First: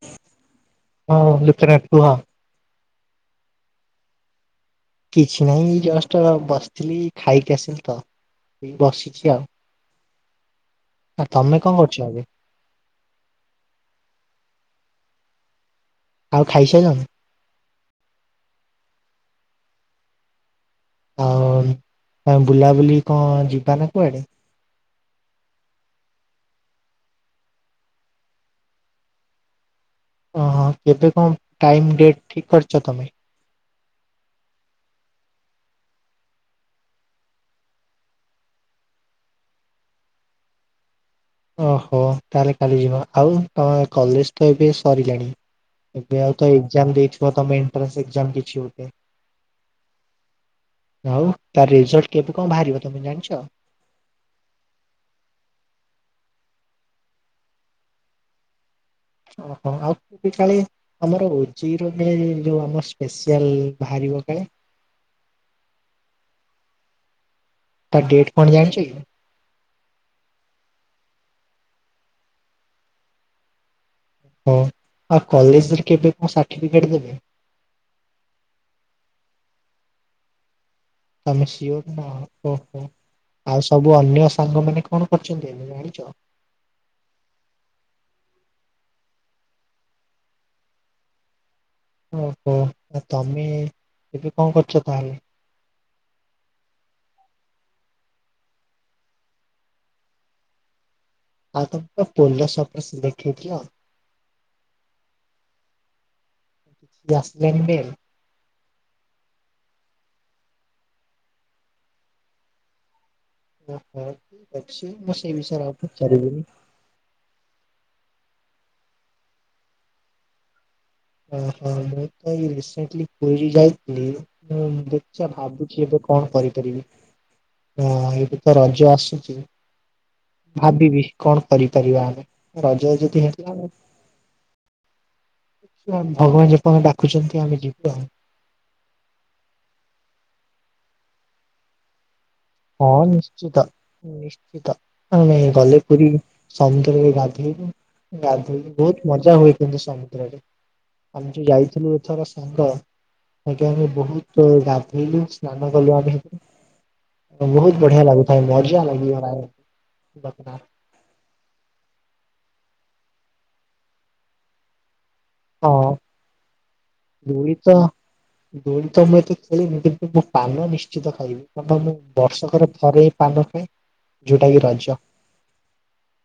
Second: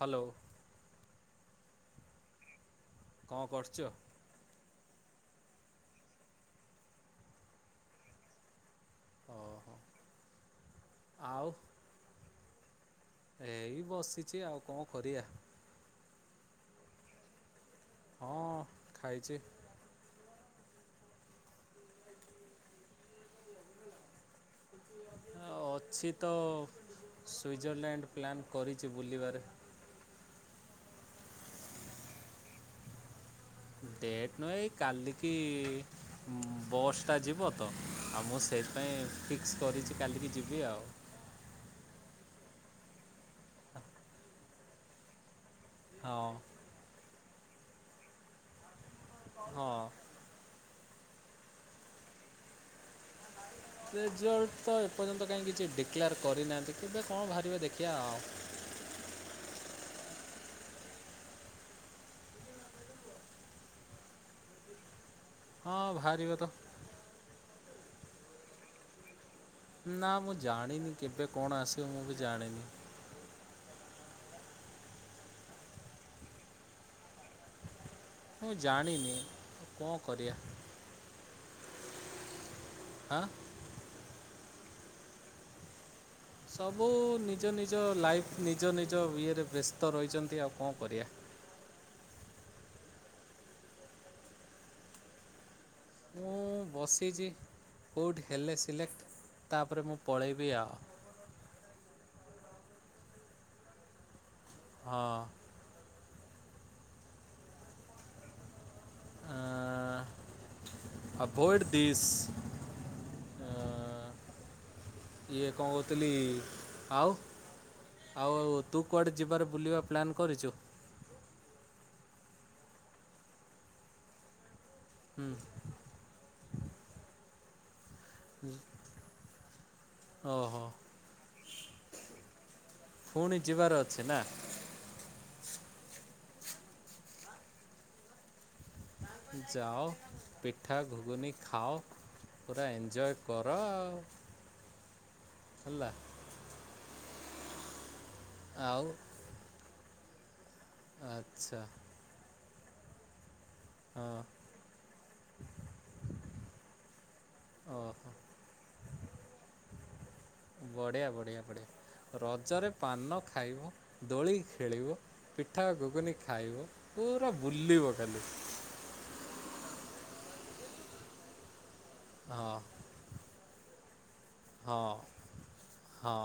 Hello ହଁ ଲୁଖନା ଟୁ ହଁ। କଣ କରୁଛ? କିଛି ନାହିଁ ଜଷ୍ଟ ବସିଥିଲି ଖାଇକି ଆସିଲି ତ ଏ ବସିଛି ଆଉ। ଓହୋ ଆ ଆଉ ତମେ କଣ କରୁଛ। ଏଇ ବସିଛି ଆଉ କଣ କରିବାଆ। ଆଉ ଖାଇସାରିଲନି। ହଁ ଖାଇଛି। ଆଉ ତମେ ବୁଲାବୁଲି କଣ ଯିବ ନା କୁଆଡେ? ଅଛି ତ ସୁଇଜରଲ୍ୟାଣ୍ଡ ପ୍ଲାନ୍ କରିଛି ବୁଲିବାରେ ଓହୋ କେବେ କଣ ଟାଇମ ଡେଟ ଠିକ କରିଛ ତମେ? ଡେଟ୍ ନୁହେଁ ଏ କାଲିକି ବସ୍ ଟା ଯିବ ତ ଆଉ ମୁଁ ସେଇଥିପାଇଁ ଫିକ୍ସ୍ କରିଛି କାଲିକି ଯିବି ଆଉ ଓହୋ ତାହେଲେ କାଲି ଯିବା ଆଉ ତମେ କଲେଜ ତ ଏବେ ସରିଲାଣି ହଁ ଏବେ ଆଉ ତ ଏକ୍ଜାମ୍ ଦେଇଛୁ ତମେ ଏଣ୍ଟ୍ରାନ୍ସ୍ ଏଗ୍ଜାମ୍ କିଛି ଗୋଟେ ହଁ। ଆଉ ତାର ରେଜଲଟ୍ କେବେ କଣ ବାହାରିବ ତମେ ଜାଣିଛ। ରେଜଲ୍ଟ୍ ତ ଏପର୍ଯ୍ୟନ୍ତ କାହିଁକି କିଛି ଡିକ୍ଲାର୍ କରିନାହାନ୍ତି କେବେ କଣ ବାହାରିବେ ଦେଖିବା ଆଉ ଓହୋ ଆଉ କାଳେ ଆମର ଉଜେଇର ଯୋଉ ଆମ ସ୍ପସିଆଲ୍ ବାହାରିବ କାଳେ। ହଁ ବାହାରିବ ତ ତା ଡେଟ୍ କଣ ଜାଣିଛ କି? ନା ମୁଁ ଜାଣିନି କେବେ କଣ ଆସିବ ମୁଁ ବି ଜାଣିନି। ହଁ ଆଉ କଲେଜରେ କେବେ କଣ ସାର୍ଟିଫିକେଟ ଦେବେ। ମୁଁ ଜାଣିନି କଣ କରିବା। ତମେ ସ୍ୟୁର୍ ନାହଁ। ଓହୋ ହାଁ ଆଉ ସବୁ ଅନ୍ୟ ସାଙ୍ଗମାନେ କଣ କରିଛନ୍ତି ଏବେ ଜାଣିଛ। ସବୁ ନିଜ ନିଜ ଲାଇଫ୍ ନିଜ ନିଜ ଇଏରେ ବ୍ୟସ୍ତ ରହିଛନ୍ତି ଆଉ କଣ କରିବା। ଓହୋ ତମେ ଏବେ କଣ କରୁଛ ତାହେଲେ। ମୁଁ ବସିଛି କେଉଁଠି ହେଲେ ସିଲେକ୍ଟ୍ ତାପରେ ମୁଁ ପଳେଇବି ଆଉ। ଆ ମୁ ପହଲ ସପର୍ସ [unintelligible] ଦେଖିକି ଆଉ ହଁ। ଜ ଲ ବେଲ [unintelligible] ଅଭଏଡ଼ ଦିଶ ଓହୋ ଟକି ଅଛି ମୁ ଇଏ ସେବିଶ୍ୟରେ କ'ଣ କହୁଥିଲି ପଚାରିବି। ଆଉ ଆଉ ତୁ କୁଆଡ଼େ ଯିବାରେ ବୁଲିବା ପ୍ଲାନ୍ କରିଛୁ। ଅ ହଁ ମୁଁ ତ ଏଇ ରିସେଣ୍ଟଲି ପୁରୀ ଯାଇଥିଲି। ଦେଖିବା ହୁଁ ଭାବୁଛି ଏବେ କଣ କରିପାରିବି। ହଁ ଏଇଠୁ ତ ରଜ ଆସୁଛି। ଓହୋ ଭାବିବି କଣ କରିପାରିବା ଆମେ ରାଜାଛି ପୁଣି ତିହାସ ଯିବାର [unintelligible] ଅଛି ନା ଭଗବାନ ଯେପର୍ଜନ୍ତ ଡାକୁଚନ୍ତି ଆମେ ଯିବୁ ଆଉ। ଯାଅ ପିଠା ଘୁଗୁନି ଖାଅ। ପୁରା ହଁ ଏନ୍ଜୟ କର ନିଶ୍ଚିତ ଆଉ ନିଶ୍ଚିତ ଆମେ ଗଲେ ହେଲା ପୁରୀ ସମୁଦ୍ରରେ ଗା ଧେଇବୁ। ଗାଧେଇ ଆଉ ବହୁତ ମଜା ହୁଏ କିନ୍ତୁ ସମୁ [inaudible] ଆମେ ଯଉ ଆଚ୍ଛା ଯାଇଥିଲୁ ଏଥର ହନ୍ତ ଆଜ୍ଞା ଆମେ ହଁ ବହୁତ ଗାଧେଇଲୁ ସ୍ନାନ କଲୁ ଆମେ। ବହୁତ ବଢିଆ ଓହୋ ଲାଗୁଥାଏ ମଜା ଲାଗିିବ ରା ବଢିଆ ବଢିଆ ବଢିଆ ରଜରେ ପାନ ଖାଇବ ଦୋଳି ଖେଳିବ। ପିଠା ହଁ ଗୁଗୁନି ଖାଇବ ପୁରା ଦୋଳି ତ ବୁଲିବ ଖାଲି। ଦୋଳି ତ ମୁଁ ଏତେ ଖେଳିନି କିନ୍ତୁ ପାନ ନିଶ୍ଚିତ ଖାଇବି। ପାନ ମୁଁ ହଁ ବର୍ଷକରେ ଥରେ ହିଁ ପାନ ହ। ହଁ ହଁ।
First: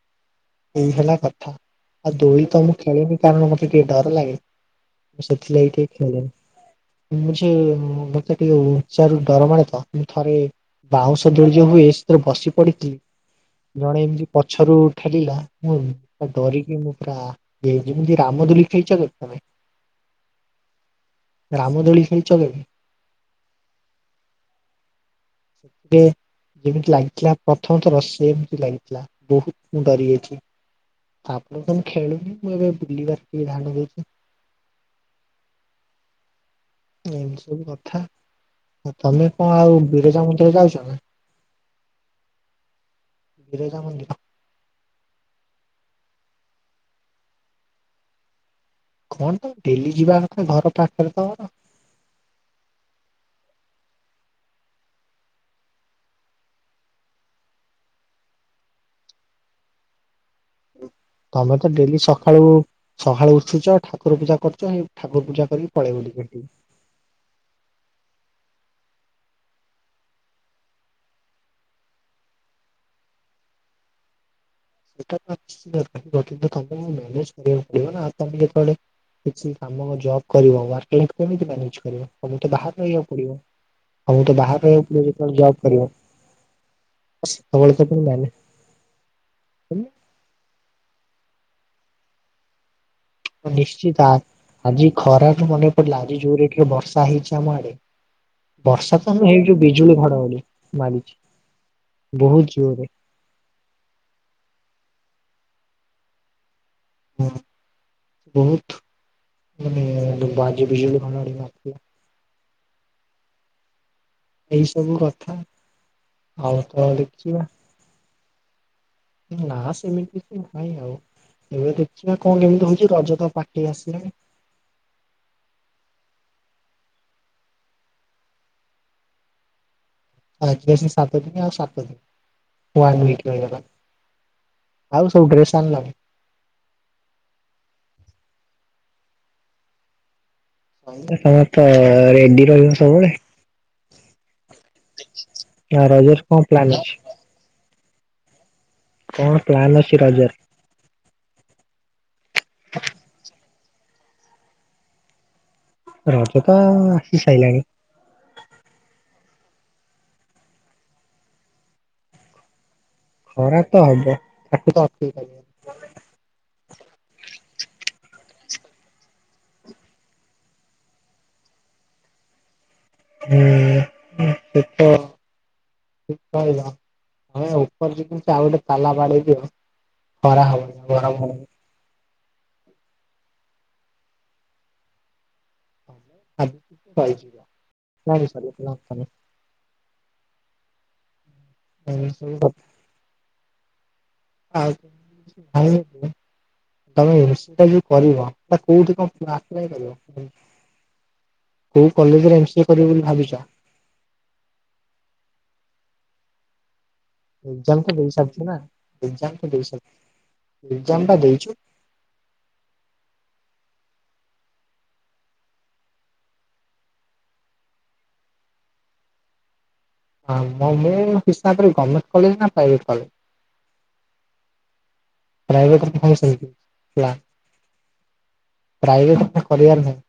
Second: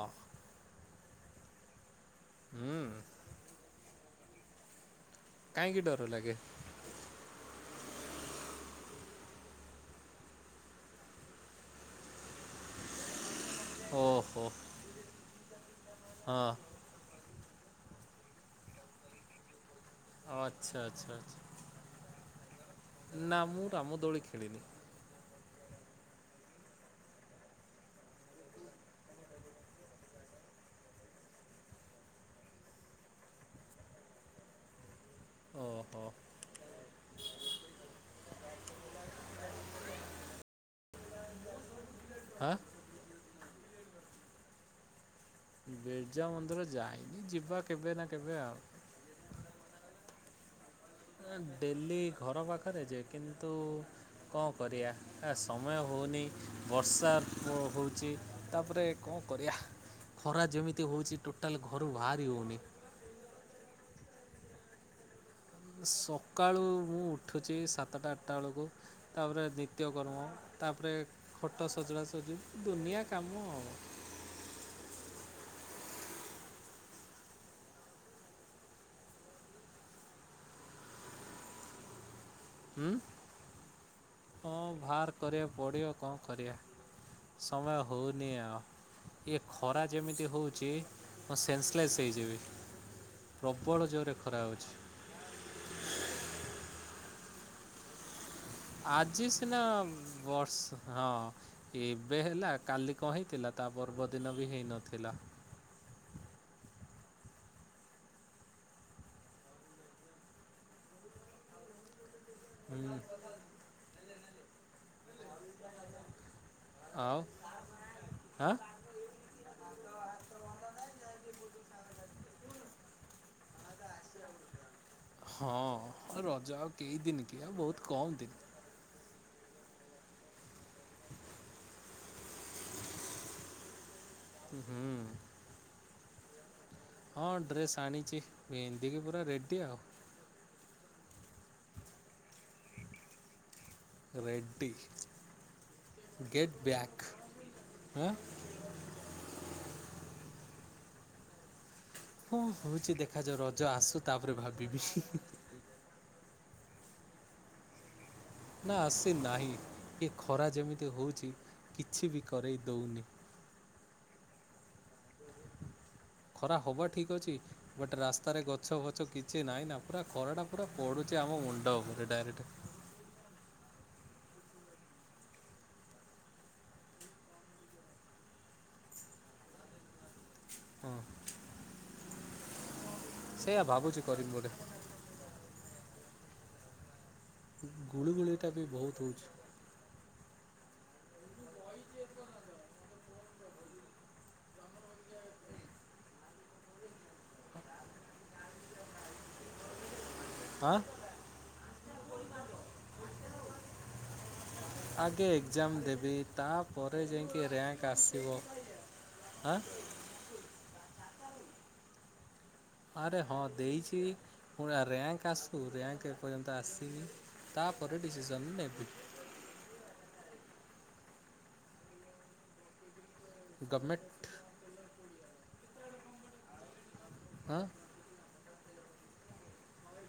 ଏଇ ହେଲା କଥା। ଆଉ ଦୋଇ ତ ମୁଁ ହୁଁ ଖେଳେନି କାରଣ ମୋତେ ଡର ଲାଗେ। ସେଥିଲାଗି କାହିଁକି ଟିକେ ଡର ଖେଳେ ଲାଗେ ମୁ ଯେ ମତେ ଟିକେ ଉଚ୍ଚା ରୁ ଡର ମାଡ଼େ ତ ମୁଁ ଥରେ ବାଉଁଶ ଦୋଳି ଯଉ ହୁଏ ସେଥିରେ ବସି ପଡିଥିଲି। ଜଣେ ଏମତି ଓହୋ ପଛରୁ ଠେଲିଲା ମୁଁ ହଁ ଡରିକି ମୁଁ ପୁରା ଯେମିତି ରାମଦୁଲିକ ଖେଲିଚ କେବେ ତମେ? ଆଚ୍ଛା ଆଚଛା ଆଛା ରାମଦୋଳି ଖେଳିଛ କେବେ? ଛା ନା ମୁଁ ରାମ ଦୋଳି ଖେଳିନି। ସେଥିରେ ଯେମିତି ଲାଗିଥିଲା ପ୍ରଥମଥର ସେ ଏମିତି ଲାଗିଥିଲା। ବହୁତ ମୁ ଡରି ଯାଇଚି ଆପଣ କଣ ଖେଳୁନି ମୁଁ ଏବେ ବୁଲିବାର ଟ ଧ୍ୟାନ ଦେଇଚି। ଓ ହୋ। ଏମତି ସବୁ କଥା। ଆ ତମେ କଣ ଆଉ ବିରଜା ମନ୍ଦିରେ ଯାଇଚ ନା? ହାଁ। ବିରଜା ମନ୍ଦିର। ବିର୍ଜା ମନ୍ଦିର ଯାଇନି। ଯିବା କେବେ ନା କେବେ ଆଉ। କଣ ତ ଡେଲି ଯିବା କଥା ଘର ପାଖରେ ତମର ଡେଲି ଘର ପାଖରେ ଯେ କିନ୍ତୁ କଣ କରିବା ଏ ସମୟ ହଉନି ବର୍ଷା ପ ହଉଚି, ତାପରେ କଣ କରିବା? ଖରା ଯେମିତି ହେଉଛି ତମେ ଟୋଟାଲ୍ ତ ଘରୁ ଡେଲି ବାହାରି ସକାଳୁ ହେଉନି ସକାଳୁ ଉଠୁଛଠ। ାକୁର ପୂଜ କରଛୁ ଠାରୂଜା ସକାଳୁ ମୁଁ ଉଠୁଛି ସାତଟା ଆଠଟା ବେଳକୁ ତା ପରେ ନିତ୍ୟକର୍ମ ତାପରେ ଖଟ ସଜଡ଼ା ସଜଡ଼ି ଦୁନିଆ କାମ ଆଉ ଟା କିନ୍ତ ତମକୁ ମାନେ କରିବାକୁ ପଡିବ ନାମେ ଯେତେବେ କି କ ଜବ କର ମ ଆଉମ ତ ହୁଁ ବାହାରେ ରହିବାକୁ ପଡିବ ହଁ ଆଉମ ବାହାର ତ କରିବାକୁ ପଡ଼ିବ ବାହାରେ କ'ଣ ରହିବାକୁ କରିବା ପଡିବ ଯେତେବେଳେ ସମୟ ଜବ ହଉନି କରିବଳ ଆଉ। ତ ଇଏ ନ ଖରା ଯେମିତି ହେଉଛି ମୁଁ ସେନ୍ସଲେସ୍ ହେଇଯିବି ପ୍ରବଳ ନିଶ୍ଚିତ ଆ ଜୋରରେ ଖରା ହଉଛି। ଆଜି ଖରା ମନେ ପିଲ ଆଜି ଜୋର ଏଠ ବର୍ଷ ବର୍ଷା ହେଇଚି ଆମ ଆଡ଼େ ଆଜି ସିନା ବର୍ଷ, ହଁ ମାରିଛି ଏବେ ବହୁତ ହେଲା ଜୋରରେ। କାଲି କହିଥିଲା ତା ପର୍ବଦିନ ବି ହେଇନଥିଲା। ଥିଲା। ହଁ, ବହୁତ ମାନେ ଆଜି ବିଜୁଳି ଘଡଘଡି ମରିଥିଲା। ହୁଁ ଏଇ ସବୁ କଥା ଆଉ ତମ ଆଉ ଆଁ ଦେଖିଚ ନା ସେମିତି ତି ନାହିଁ ଆଉ ଏବେ ଦେଖିବା କଣ କେମିତି ହଉଛି ରଜ ତ ପାଖେଇ ଆସିଲାଣି ହଁ ରଜ ଆଉ କେଇ ଦିନ କି ଆଉ ବହୁତ କମ ଦିନ। ଆଜି ଆସି ସାତ ଦିନ ଆଉ ସାତ ଦିନ ହୁଁ ଆଉ ସବୁ ଡ୍ରେସ୍ ଆଣିଲଣି? ହଁ ଡ୍ରେସ୍ ଆଣିଛି ପିନ୍ଧିକି ପୁରା ରେଡି ଆଉ। ହଁ, ସମସ୍ତ ରେଡଡି ରହିବେ ସବୁବେଳ। ରେଡ୍ଡି ଆଉ ରଜରେ କଣ ଗେଟ୍ ପ୍ଲାନ ଅଛି? ବ୍ୟାକ୍। ଆଁ କଣ ପ୍ଲାନ ଅଛି ରଜରେ କଣ ହଉଛି ଦେଖାଯାଉ ରଜ ଆସୁ ତାପରେ ଭାବିବି ରଜ ତ ଆସି ସାଇଲାଣି। ନା ସେ ନାହିଁ ଇଏ ଖରା ଯେମିତି ହଉଛି କିଛି ବି କରେଇ ଦଉନି। ଖରା ତ ହବ ତାକୁ ତ ଅଟକେଇ ପାରିବନି। ଖରା ହବା ଠିକ ଅଛି ବଟ ରାସ୍ତାରେ ଗଛ ଫଛ କିଛି ନାଇଁ ନା ପୁରା ଖରା ଟା ପୁରା ପଡୁଛି ଆମ ମୁଣ୍ଡ ଉପରେ ଡାଇରେକ୍ଟ। ହୁଁ, ସେ ତ ଠିକ କହିଲ ଉପର ଧର ଉପରେ ଯଦି ଆଉ ଗୋଟେ ତାଲା ବାଡ଼େଇ ଦିଅ ଖରା ହଁ ହବନି ସେଇଆ ଭାବୁଛି କରିବି ବୋଲି। ଆ ବା ଗୁଳିଗୁଳିଟା ବି ବହୁତ ନାଁ ହେଉଛି ହୁଁ ହୁଁ ଆଉ ତମେ ଯୋଉ କରିବ କୋଉଠି କଣ ଆପ୍ଲାଏ ଆଁ। କୋଉ କଲେଜରେ ଏମସିଏ କରିବ ବୋଲି ଭାବିଛ? ଆଗେ ଏକ୍ଜାମ ଦେବି ତା ଏକଜାମ୍ ତ ଦେଇସାରିଥିବ ନା ଏକଜାମ୍ ତ ହଁ ଦେଇ ଏକଜାମ୍ ବା ଦେଇଛୁ। ଆରେ ହଁ ଦେଇଛି ପୁରା ରାଙ୍କ୍ ଆସୁ ରାଙ୍କ୍ ଏପର୍ଯ୍ୟନ୍ତ ଆସିନି ତାପରେ ଡିସିସନ୍ ନେବି। ହଁ ମୋ ମୁଁ ହିସାବରେ ଗଭର୍ମେଣ୍ଟ୍ କଲେଜ ନା ପ୍ରାଇଭେଟ୍ କଲେଜ? ଗଭର୍ମେଣ୍ଟ୍ ପ୍ରାଇଭେଟ୍ ରେ ତ ସମସ୍ତେ ଆଁ- ପ୍ରାଇଭେଟ୍ ରେ ତ କରିବାର ନାହିଁ।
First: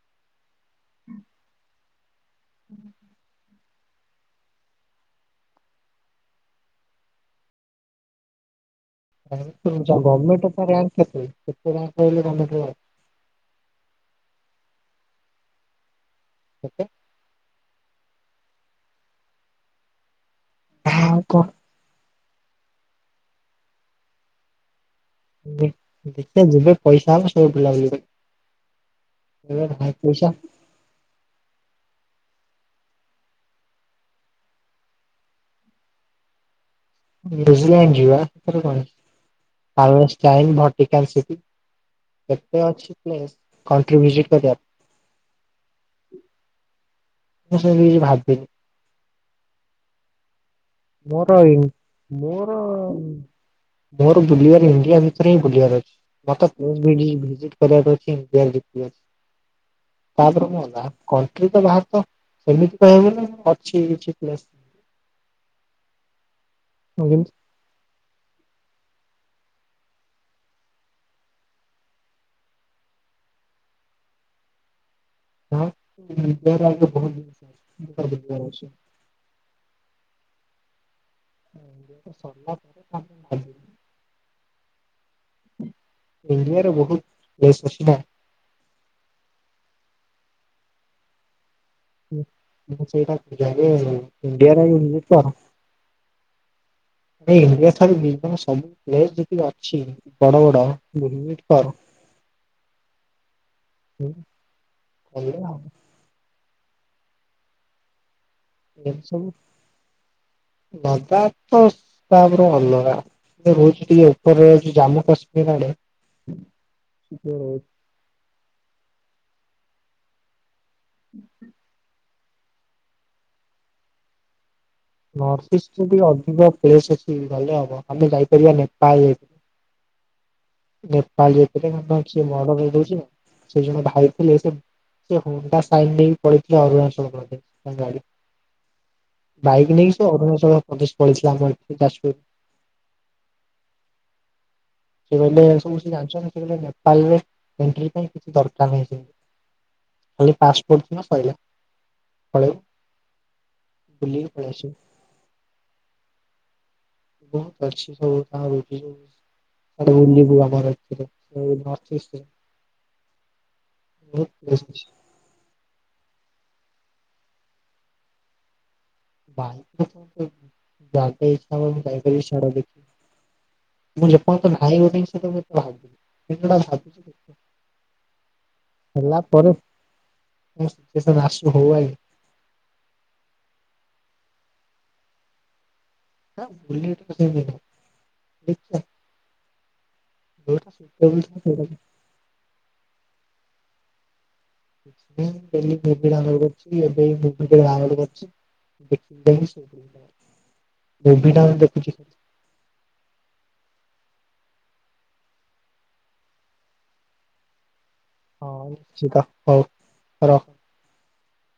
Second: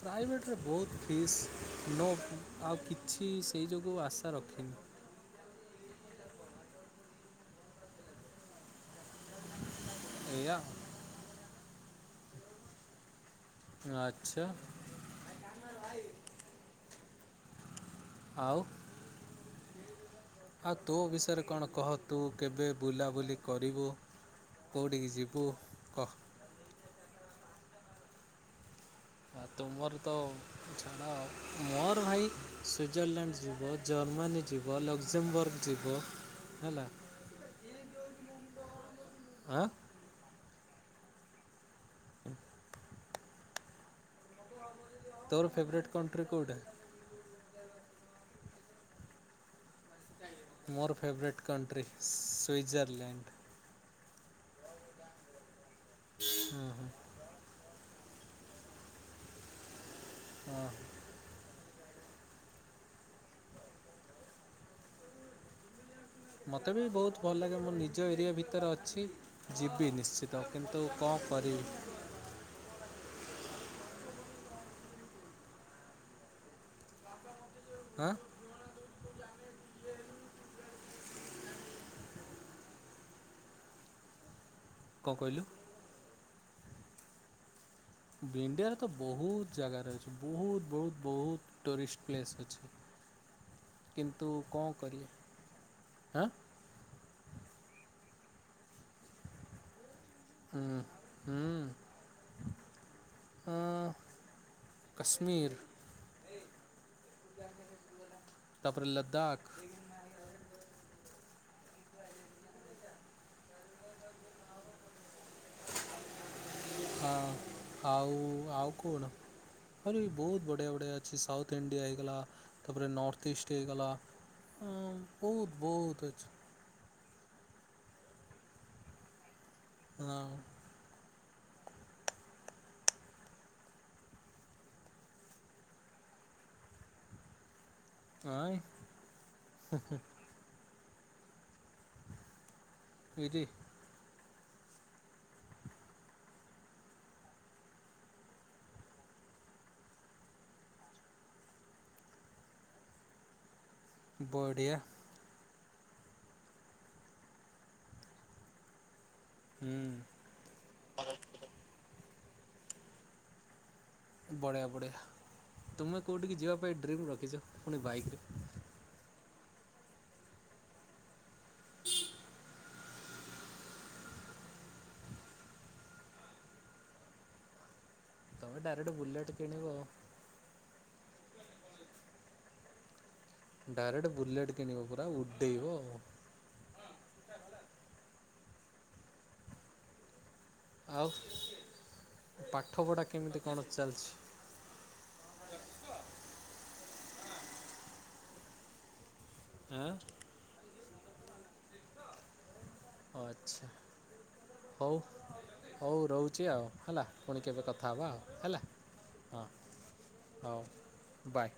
ପ୍ରାଇଭେଟ୍ ରେ ବହୁତ୍ ଫିସ୍ ନୋ ଆଉ କିଛି ସେହି ଯୋଗୁଁ ଆଶା ରଖିନି। ହଉ। [unintelligible] ଗଭର୍ମେଣ୍ଟ୍ ରେ ଏଇଆ ତା ରାଙ୍କ୍ କେତେ? ରାଙ୍କ୍ [unintelligible] ଗଭମେଣ୍ଟ୍ ଆଚ୍ଛା। କେତେ? ଆଉ ଆଉ ତୋ ବିଷୟରେ କଣ କହ? ତୁ କେବେ ବୁଲାବୁଲି କରିବୁ? କେଉଁଠିକି ଯିବୁ କହ ଦେଖିଆ ଯିବା ପଇସା ହଉ ସବୁ [unintelligible] ତୁମର ତ ଛାଡ଼ ମୋର ଭାଇ ସୁଇଜରଲ୍ୟାଣ୍ଡ ଯିବ ଜର୍ମାନୀ ଯିବ ଲକ୍ଜମ୍ବର୍ଗ ଯିବ ହେଲା। ନ୍ୟୁଜିଲ୍ୟାଣ୍ଡ ଯିବା ଏଥିରେ କଣ ଆଁ ଅଛି। ଆଉ ଚାଇନ୍ ଭଟିକାନ୍ ସିଟି କେତେ ଅଛି ପ୍ଲେସ୍ କଣ୍ଟ୍ରି ଭିଜିଟ୍ କରିବା। ତୋର ଫେଭରେଟ୍ କଣ୍ଟ୍ରି କେଉଁଟା ମୁଁ ସେମିତି କିଛି ଭାବିନି। ମୋର ଫେଭରାଇଟ୍ କଣ୍ଟ୍ରି ମୋର ସୁଈଜରଲ୍ୟାଣ୍ଡ୍। ମୋର ବୁଲିବାର ଇଣ୍ଡିଆ ଭିତରେ ହିଁ ବୁଲିବାର ଅଛି। ମତେ ହଁ ହଁ [unintelligible] ଭିଜିଟ୍ କରିବାର [unintelligible] ତା ପରେ କଣ ହଁ ହେଲା କଣ୍ଟ୍ରି [unintelligible] ସେମିତି କହିବାକୁ ଗଲେ ଅଛି ଏଇଠି ପ୍ଲେସ୍। ମତେ ବି ବହୁତ୍ ଭଲ ଲାଗେ ମୋ ନିଜ ଏରିଆ ଭିତରେ ଅଛି। ଯିବି ନିଶ୍ଚିତ କିନ୍ତୁ କଣ କରିବି। ହଁ ଇଣ୍ଡିଆ ରେ ଆଗ ବହୁତ୍ ହାଁ [unintelligible] [inaudible] କଁ କହିଲୁ? ଇଣ୍ଡିଆରେ ବୋହୁତ ପ୍ଲେସ ଅଛି। ନା। ବେ ଇଣ୍ଡିଆରେ ତ ବୋହୁତ ଜାଗା ରହି ବୋହୁତ୍ ବୋହୁତ୍ ବୋହୁତ୍ ମୁଁ ସେଇଟା ଜାଣିନି କିନ୍ତୁ ଇଣ୍ଡିଆରେ କ'ଣ କରିବା [inaudible] କଣ? ହାଁ ଏ ଇଣ୍ଡିଆ ଠାରୁ ବିଭିନ୍ନ ସବୁ ପ୍ଲେସ ଯେତି ଅଛି ବଡ଼ ବଡ଼ ହୁଁ [inaudible] ହୁଁ ଉଁ ହାଲୋ। କାଶ୍ମୀର ତାପରେ ଏସବୁ ଲଦାଖ ଲଦା ଅସ୍ ତାପରେ ଅଲଗା ଏ ରହୁଚି ଟିକେ ଉପରେ ସେ ଜାମ୍ମୁ କାଶ୍ମୀର ଆଡ଼େ। ହଁ ଆଉ ଆଉ କୋଉଡ଼ା? ଆହୁରି ବୋହୁତ୍ ବଢ଼ିଆ ରେ ଅଛି ସାଉଥ୍ ଇଣ୍ଡିଆ ହେଇଗଲା ତାପରେ ନର୍ଥ ଇଷ୍ଟ ହେଇଗଲା। ବହୁତ ନର୍ଥଇଷ୍ଟଟା ଟିକେ ବହୁତ ଅଛି ଅଧିକ ପ୍ଲେସେ ହୁଁ ଭଲ ହବ ଆମେ ଯାଇପାରିବା ନେପାଳ। ହଁ ରେ ପାଳ ଯାଇଥିଲେ ସେଦିନ ସିଏ ମର୍ଡର ହେଇ ଯାଇଚି। ସେ ଜଣେ ଭାଇ ଥିଲେ ସେ ସେ ହୁଣ୍ଡା ସାଇନ ନେଇକି ପଳେଇଥିଲେ ଅରୁଣାଚଳ ପ୍ରଦେଶ। ତାଙ୍କ ଗାଡି। ଆଁ? ବାଇକ୍ ନେଇକି ସେ ଅରୁଣାଚଳ ତ ପ୍ରଦେଶ ପଳେଇ ଥିଲା ଆମ ଏଠୁ ଯାଜପୁର। ଉଁ ହୁଁ। ସେ କହିଲେ ସବୁ ସେ ଜାଣିଚନ୍ତି। ସେ କହିଲେ ନେପାଳରେ ଏଣ୍ଟ୍ରି ପାଇଁ କିଛି ଦରକାର ନାହିଁ ସେମିତି। ଖାଲି ପାସପୋର୍ଟ ଥିବ ସଇଲା ପଳେଇବୁ। ବୁଲିକି ପଳି ଆସିବୁ। ବଢ଼ିଆ ବୋହୁତ ଅଛିି ହୋଉ [unintelligible] ଆ ରୁମ୍ ହୁଁ ବି ଭଲ ଘର ଏଥିରେ ଏଇ ନିର୍ଦିଷ୍ଟ ରେ। ପ୍ଲେସ୍ ବଢ଼ିଆ ଅଛି। ବଢ଼ିଆ ତୁମେ କୋଉଠିକି ଯିଆ ପାଇଁ ଡ୍ରିମ୍ ରଖିଚ ପୁଣି ବାଇକ୍ ରେ? ବାଇକ୍ ରେ [inaudible] ମୁଁ ଯେପର୍ଯ୍ୟନ୍ତ ନାହିଁ ଗୋଟେ [inaudible] ଭାବିକି ତମେ ଡାଇରେକ୍ଟ ହେଲା ବୁଲେଟ୍ ପରେ କିଣିବ ଆଉ। ମୋ ସିଚୁଏସନ୍ ଆସୁ ହୋଉ ଆଗେ। ଡାଇରେକ୍ଟ ବୁଲେଟ କିଣିବ ପୁରା ଉଠେଇବା। ହେ ବୁଲେଟ୍ କଥା ଏବେ କଣ ଦେଖିଆ। ଆଉ ପାଠପଢ଼ା କେମିତି କଣ? ଚାଲଛି। କିଛି ନାହିଁ ମୁଁ ଡେଲି ମୁଭି ଡାଉନ୍ ଲୋଡ୍ କରୁଛି ଏବେ ବି ମୁଭି ଟେ ଡାଉନ୍ ଲୋଡ୍ କରିଛି ଦେ ନିଦ ମାଇଲେ ଶୋଇ ପଡ଼ିବି ଆଁ? ଗଲା। ମୁଭି ଟା ଦେଖିକି ଶୋଉଛି। ଆଚ୍ଛା ହଉ ହଉ ରହୁଛି ଆଉ ହେଲା ପୁଣି କେବେ କ କଥା ହବା ଆଉ ହଁ ହେଲା ନିଶ୍ଚିତ ହଁ ହଉ ରଖ। ହଉ। ବାଏ।